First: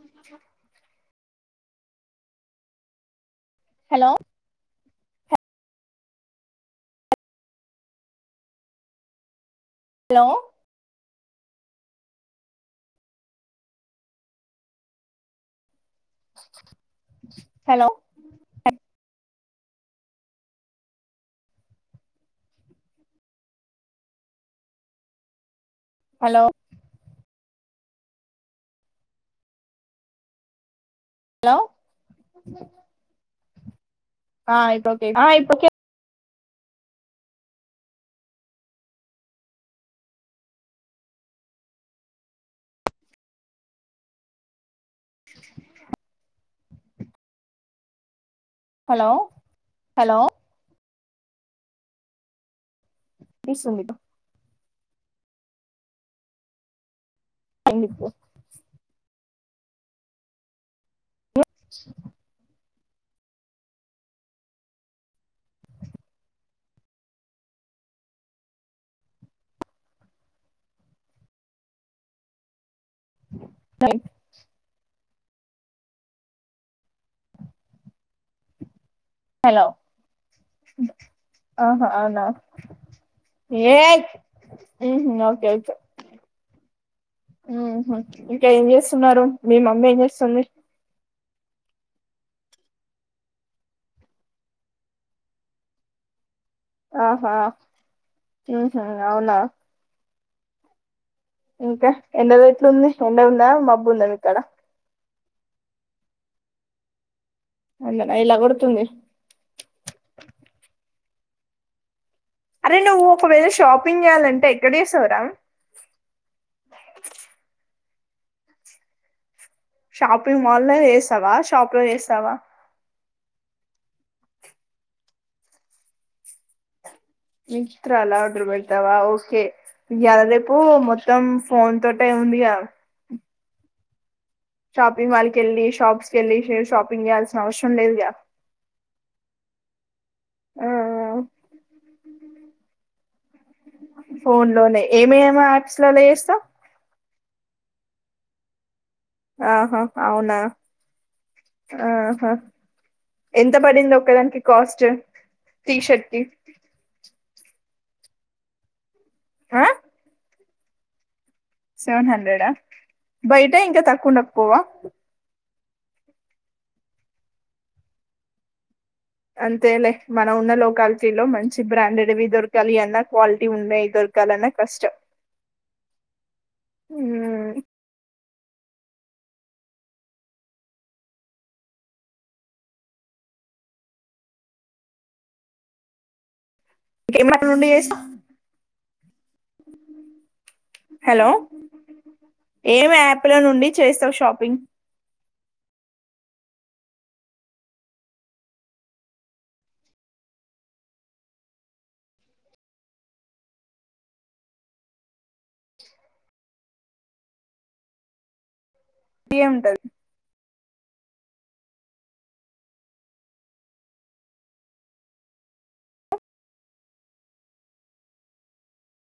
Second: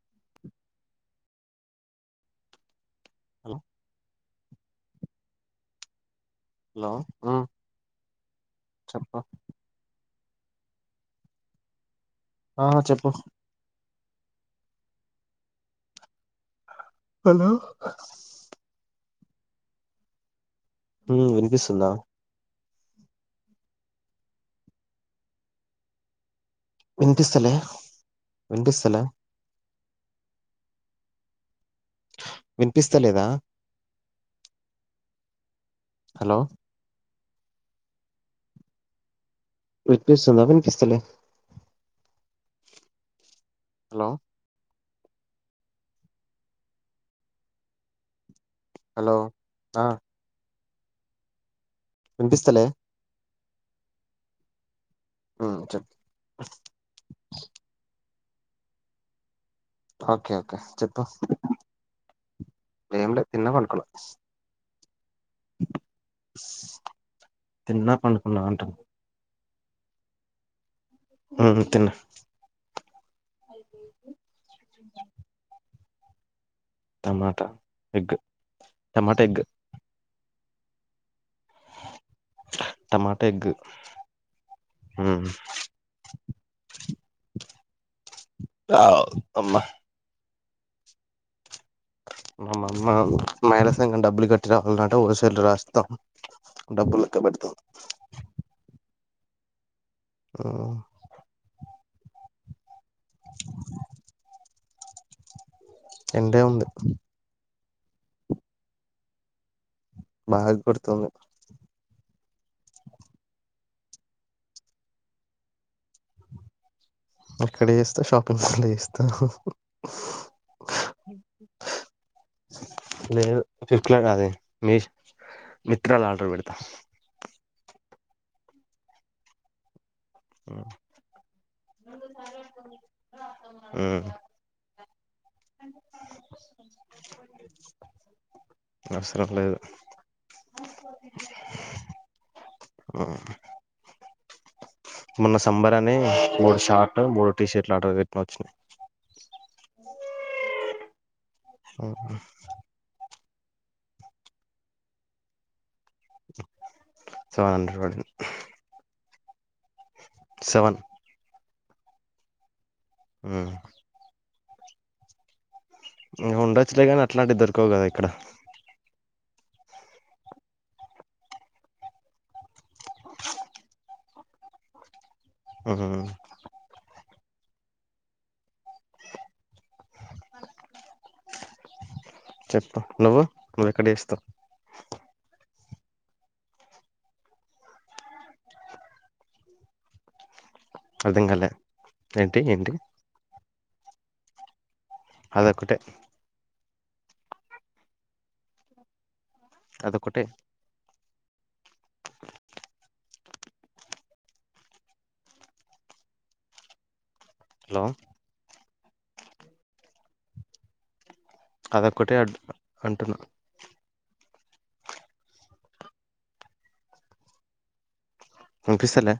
అ hello hello hello ఉమ్ చెప్ప hello ఆ చెప్పు హలో ఉమ్ వినిపిస్తుందా హలో వినిపిస్తలే వినిపిస్తలే హలో వినిపిస్త లేదా ఆ ఇప్పుడు ఒకే ఆ ఇప్పుడు ఒకే హలో వినిపిస్తున్న వినిపిస్తలే హలో హలో ఆ హలో వినిపిస్తలే పిస్తుంది ఆ చెప్ ఏం చెప్పు ఓకే ఓకే చెప్పు ఎ ఏం లే తిన్న పడుకున్న తిన్న పండుకున్న అంటాన్న మ్మ్ తిన్న అయిపోయింది టమాటా ఎగ్ టమాట ఎగ్ మ్మ్ ఆహా అవునా టమాటా ఎగ్ ఏయ్ హ్మ్ హు ఉమ్ ఓకే కే హ్మ్ హు ఇంకా ఏం అవ్ చేస్తున్నారు మీ అమ్మా మమ్మి ఏం చేస్తుంది మా మమ్మ మైళా సంఘం డబ్బులు కట్టి రావాలన్నంట హోల్సేల్ రాస్తాం డబ్బులు లెక్క ఆహా పెడతాం హ్మ్ హు అవునా మ్మ్ ఇంకా వెన్నెల ఎట్లుంది ఎండ ఉందా మబ్బు ఉండే ఇక్కడ ఎండే ఉంది అందనా ఇలా కొడుతుంది బాగా కొడుతుంది అరే నువ్వు ఒకవేళ షాపింగ్ చేయాలంటే ఎక్కడ చేస్తావు రా అక్కడే చేస్తా షాపింగ్ల్ చేస్తా షాపింగ్ మాల్ లో చేసావా షాప్ లో చేసావా లేదు ఫ్లిప్లకాదే మీష్ మిత్రాల ఆర్డర్ పెడతా మిత్రా ల ఆర్డర్ పెట్టావా ఓకె ఈయల రేపు మొత్తం ఫోన్ తోటే ఉంది గద మ్మ్ చప్ పింగ్ మాల్క్ వెళ్ళి షాప్స్కెళ్ళి షాపింగ్ చేయాల్సిన అవసరం లేదు అవసరం లేదు మ్మ్ ఫోన్ లోనే మొన్న ఏమేమి యాప్స్ సంబరనీ లలో చేస్తావ్ మూడు షార్ట్ మూడ్ టీ షర్ట్లు ఆర్డర్ పెట్టినా వచ్చినాయి. ఆహ అవునా? ఆహ ఎంత పడింది ఒకదానికి కాస్ట్? టీషర్ట్ కి సెవెన్ హండ్రెడ్ పడిం ఆ సెవెన్ సెవెన్ హండ్రెడా? ఉమ్, బయట ఇంకా తక్కువున్న ప్ పోవా ఇగ ఉండొచ్చులే గానీ, అట్లాంటివి దొరకవు కదా ఇక్కడ అంతేలే మనం ఉన్న లోకాలిటీ లో మంచి బ్రాండెడ్వి దొర్ కాలి అన్నా క్వాలిటీ ఉండేయి దొర్ కాలన్న కష్టం. ఉహ్మ్ ఇంకేం చెప్పు నువ్వు నువ్వెక్కడ చేస్తావ్? [unintelligible] యాప్ నుండి చేస్తా అర్థం హలో కాలే ఏంటి ఏంటి ఏం యాప్ లో నున్ డి చేస్తావు షాపింగ్ అదొక్కటే అదొక్కటే హలో యే ఉంటద్ అదొక్కటే అంటున్నా, అంటున్నా. పోపిస్తలే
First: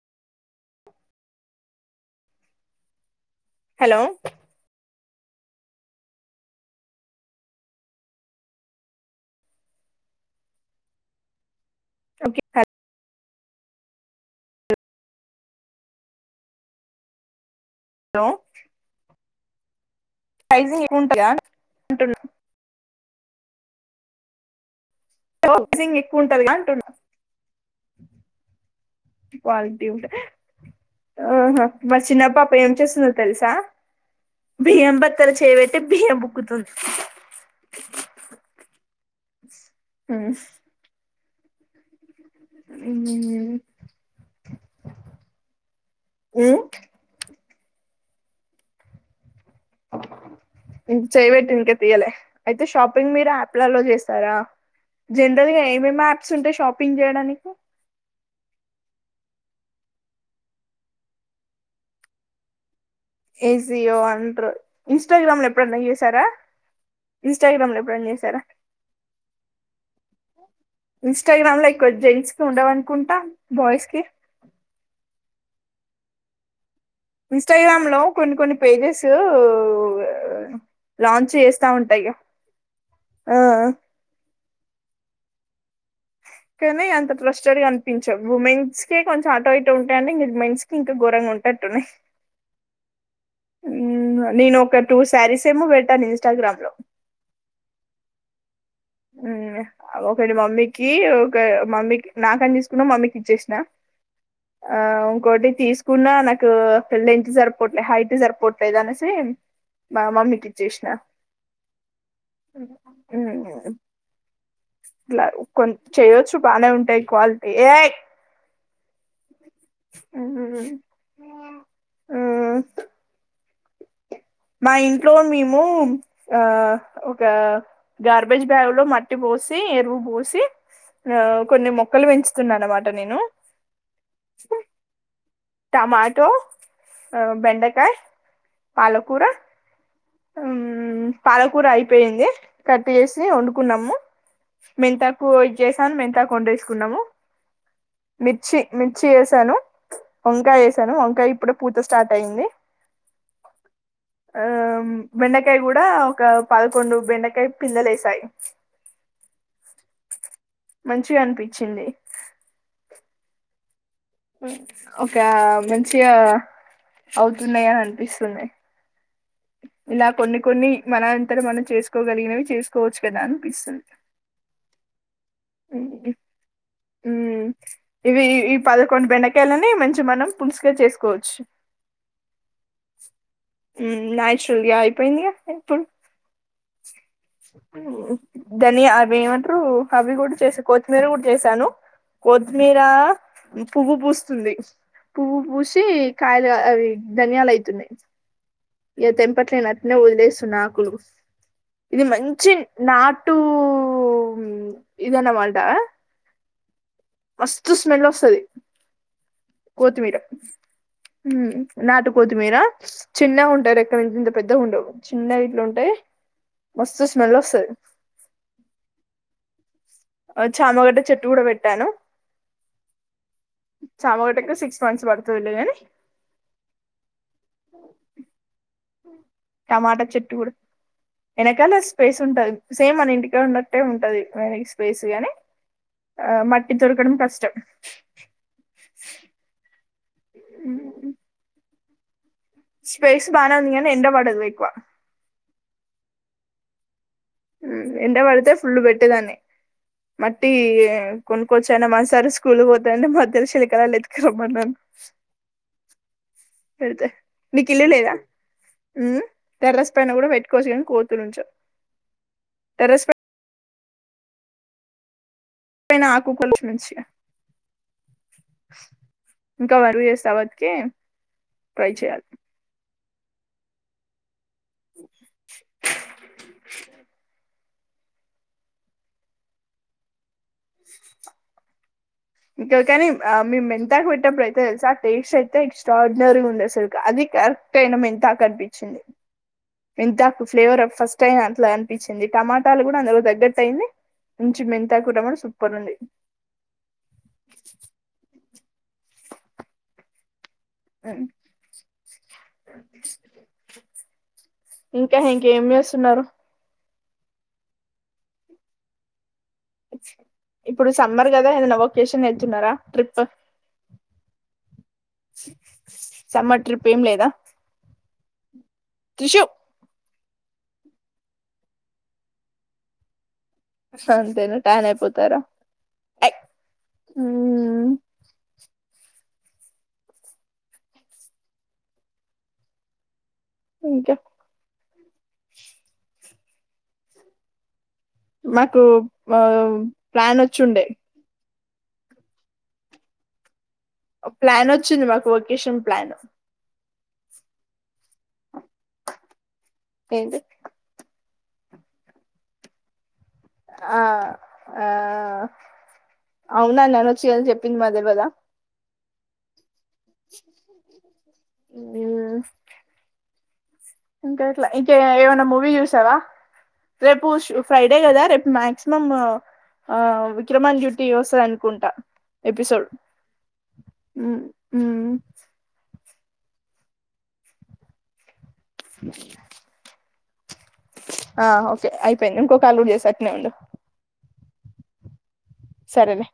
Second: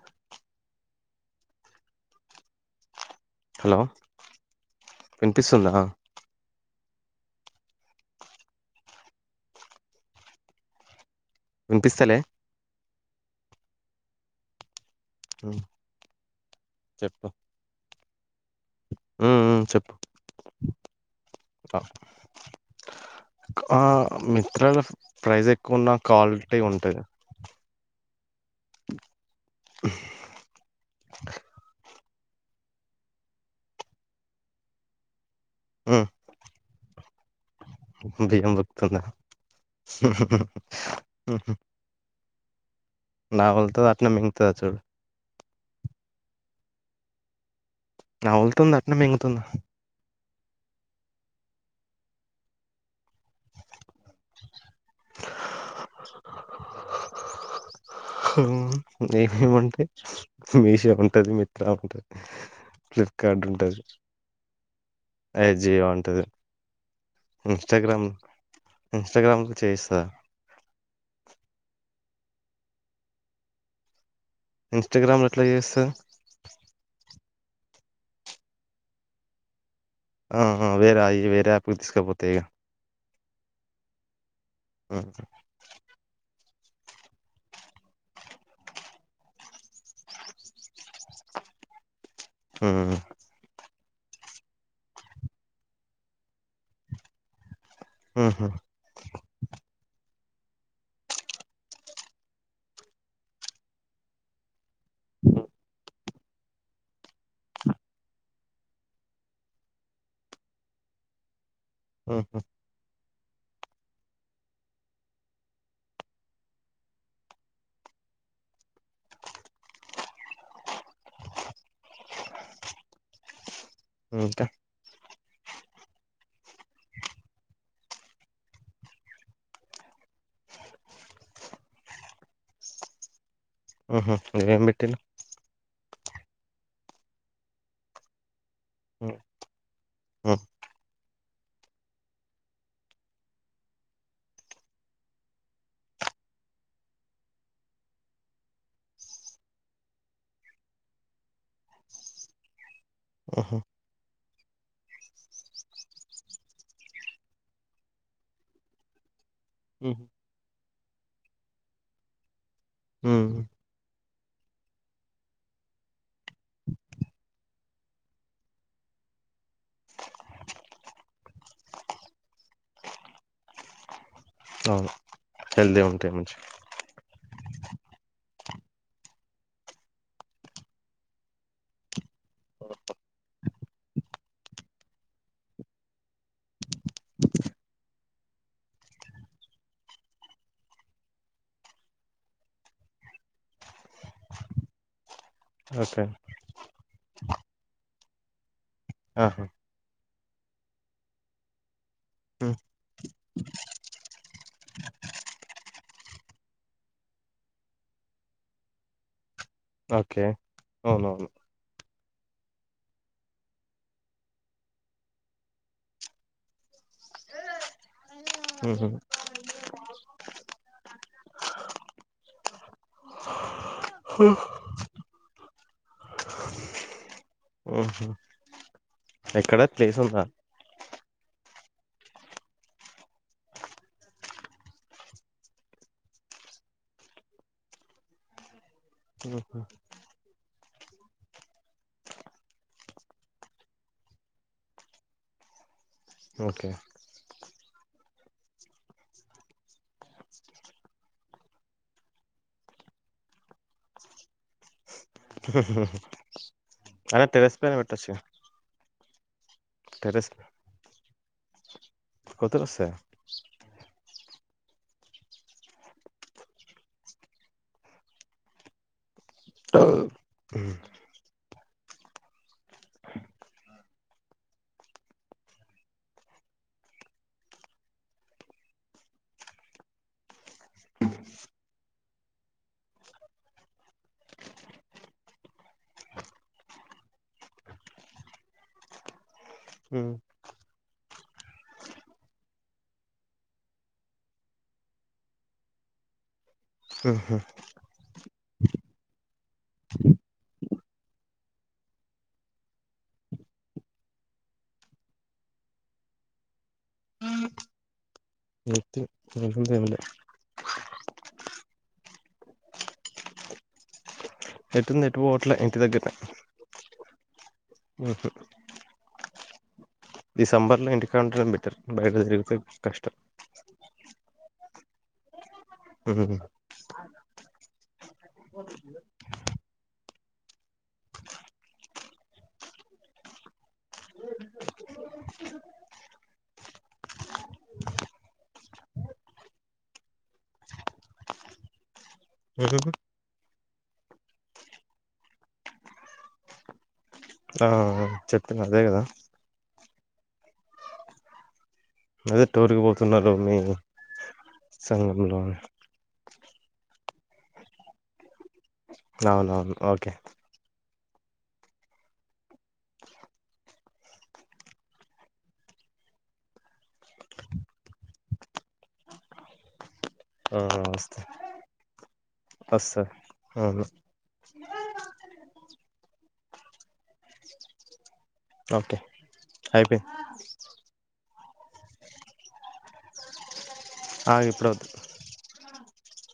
హలో వినిపిస్తుందా? వినిపిస్తలే? ఓకే హ్మ్ చెప్పు హలో మ్మ్ మ్మ్ చెప్పు ప్రైస్ [inaudible] టాయా ఆ, అంటున్నా ఆ మింత్రాలా [inaudible] ఎక్కువంటదిగా అంటున్నా క్వాలిటీ ఉంట హ్ ఆ హ్ బస్ చిన్న పాప ఏం చేస్తుందో తెలుసా బియ్యం బట్ క్కడ చెయ్ బెట్టి హ్మ్. బియ్యం బుక్కుతుంది. [unintelligible] ఉహు నా వతే ఆన మింగత అ చూ నవులుతుంది అట్నే మిగుతుందా ఇ చేయబెట్ ఇంకా తీయలే అయితే షాపింగ్ మీరు యాప్లలో చేస్తారా జనరల్ గా ఏమేమి యాప్స్ ఉంటాయి షాపింగ్ చేయడానికి ఏముంటాయి మీషో ఉంటది మిత్ర ఉంటది ఫ్లిప్కార్ట్ ఉంటది ఏజియో అంట్రో ఇన్స్టాగ్రామ్ లో ఏ ఎప్పుడన్నా జియో చేసారా ఉంటది ఇన్స్టాగ్రామ్ లో ఎప్పుడన్నా చేసారా ఇన్స్టాగ్రామ్ లో చేయిస్తా ఇన్స్టాగ్రామ్ లో ఎక్కువ జెంట్స్ సోండవన్కుంంట బాయస్కిర్ ఇన్స్టాగ్రామ్లు ఎట్లా చేస్తారు ఇన్స్టాగ్రామ్ లో కొన్ని కొన్ని పేజెస్ ఆ వేరే అయి లాంచ్ వేరే చేస్తా యాప్కి ఉంటాయి తీసుకపోతే ఇక ఆ ఆ కానీ అంత ట్రస్టెడ్ గా అనిపించాం ఉమెన్స్ కే కొంచెం ఆటో ఇటో ఉంటాయి అంటే ఇం మమెన్స్ కి ఇంకా ఘరంగా ఉంటటట్టున్నాయి ఆ నేను ఒక టూ శారీస్ ఏమో పెట్టాను ఇన్స్టాగ్రామ్ లో హహా ఒకటి మమ్మీకి ఒక మమ్మీకి నాకని తీసుకున్న మమ్మీకి ఇచ్చేసిన ఆ ఇంకోటి తీసుకున్నా నాకు పెళ్ళ ఎంత సరిపోట్లేదు హైట్ సరిపోట్లేదు అనేసి మా మమ్మీకి ఇచ్చేసిన ఆహా ఉ ఇలా కొ చేయొచ్చు బాగానే ఉంటాయి క్వాలిటీ ఏ ఆ ఇంకా ఇట్లో మేము ఆ ఒక గార్బేజ్ బ్యాగు్ లో మట్టి పోసి ఎరువు పోసి ఆ కొన్ని మొక్కలు పెంచుతున్నా అనమాట నేను ఏం ఏం పెట్టిలు టమాటో బెండకాయ పాలకూర ఆ ఉమ్, పాలకూర అయిపోయింది కట్ చేసి వండుకున్నాము మెంతాకు ఇది చేసాను మెంతాకు వండేసుకున్నాము మిర్చి మిర్చి వేసాను వంకాయ వేసాను వంకాయ ఇప్పుడ పూత స్టార్ట్ అయింది ఆహా ఆ బెండకాయ కూడా ఒక పదకొండు బెండకాయ పిందలేేశాయి హ మంచిగా అనిపించింది హ ఒక మంచిగా అవుతున్నాయి అని అనిపిస్తునాయ్ ఇలా కొన్ని కొన్ని మనంతర మనం చేసుకోగలిగినవి చేసుకోవచ్చు కదా అనిపిస్తుంది అవును. హెల్తీ ఉంటాయి మంచిగా. ఇవి పదకొండు బెండకాయలని మంచి మనం పుసుుగా చేసుకోవచ్చు ఉ నచరల్ అయిపోయిందిగా ఎప్పుడూ ఉ దని అవి ఏమంటారు అవి నేను కూడా చేసాను కొత్తిమీర కూడా చేసాను కొత్తిమీర పువ్వు పూస్తుంది పువ్వు పూసి ఓకే. కాయలు అవి ధనియాలు అయితున్నాయి ఇగ ఆహా! తెంపట్ను నావుఊలే సునాకులు ఇది మంచి హ్మ్. నాటు ఇదన్న మాట మస్తు స్మెల్ వస్తది కోతిమీర ఓకే. అవునవును. నాటు కోతి మీర చిన్న ఉంట రాకాలు ఇంత ఇంత పెద్ద ఉండవు చిన్న ఇట్లు ఉంటాయి మస్తు స్మెల్ ఒస్తది హుహు. చామగడ్డ చెట్టు కూడా పెట్టాను చామగడ్డ సిక్స్ మంత్స్ పడుతుందిలే గని హుహు. ఎక్కడ ప్లేస్ టమాటా ఉందా? చెట్టు కూడా కానీ ఆది స్పేస్ ఉంటది సేమ్ అన ఇంటికా ఉన్నట్టే ఉంటది మ సుగానే మటి తొరుకడం కష్టం ఓహో స్పేస్ బానే ఉందినగి ఎండ పడదు ఎక్కువ ఓకే ఉ ఎండ పడితే ఫులు పెట్టేదాన్ని మట్టి కొనుక్కొచ్చన మా సార్ స్కూల్ పోతాంటై మాదాల్ శైలికలల ఎతుక రమ్మన్నాను హు పేడితే మీకీ ఇల్లు లేదా ఉ తెర్రస్ పైన కూడా పెట్టుకోచ్చు కానీ కోతులుంచవ్ కోతులూస్తాయా అనా ఆకు కొల్ష్మంచి ఇంకావరు ఎస్తవత్క హ్మ్. ట్రై చేయాలి ఇంకా కానీ ఆ మేముమెంతాకు పెటిప్పుడు అయితే తెలుసా ఆ టేస్ట్ అయితే ఎక్స్ట్రాడినరీ ఉంది అసలు అది కరెక్ట్ అయినా ఎంతాకు అనిపించింది హ్మ్. మెంతాకు ఫ్లేవర్ ఫస్ట్ టయి అట్లా అనిపించింది టమాటాలు కూడా అందులో తగ్గట్టు అయింది మంచం మెంతాకు రమడం సూపర్ ఉంది ఆహా ఇంకా ఇంకేం చేస్తున్నారు ఏముంది ఎంలే ఇప్పుడు సమ్మర్ కదా ఏదైనా వకేషన్ వతున్నారా ట్రిప్ ఎటుంది ఎటు పోవట్లే ఇంటి సమ్మర్ ట్రిప్ ఏం లేదా? మ్మ్ హు క్రిషు డిసెంబర్ లో ఇంటికాడుండడం బెటర్. బయట తిరగటం కష్టం. సన్ తోను ట్యాన్ అయిపోతారా? ఐ. మ్మ్ ఉమ్, ఇంకా మాకు మా ప్లాన్ వచ్చుండే. హుహు. ఒ ప్లాన్ వచ్చింది మాకు. ఒకేషన్ ప్లాన్ మ్ చెప్తున్న అదే కదా? ఏంటి అదే టూరుగ్ బోతు న్నారని, ఆ సంగంలో అవునా నానోచ్చిగద చెప్పింద్ మాక్ తెల్వదా? అవునవును ఓకె మ్ ఆ ఇంకా ఎట్లా ఇంకా ఏవైనా మూవీ చూసావా? రేపు శు ఫ్రైడే కదా! రేపు మాక్సిమం ఆమ్ ఆ విక్రమ్ ఆన్ డ్యూటీ వస్తా వస్తదనుకుంటా ఎపిసోడ్. వస్తా అవును మ్మ్ మ్మ్ ఓకె అయిపైంది. ఆ ఆ ఓకె. అయిపోయింది. ఇంకో కాల్ గుడ చేస్తా అట్నే ఉండు. ఆ ఇప్పుడోద్దు. సరేలె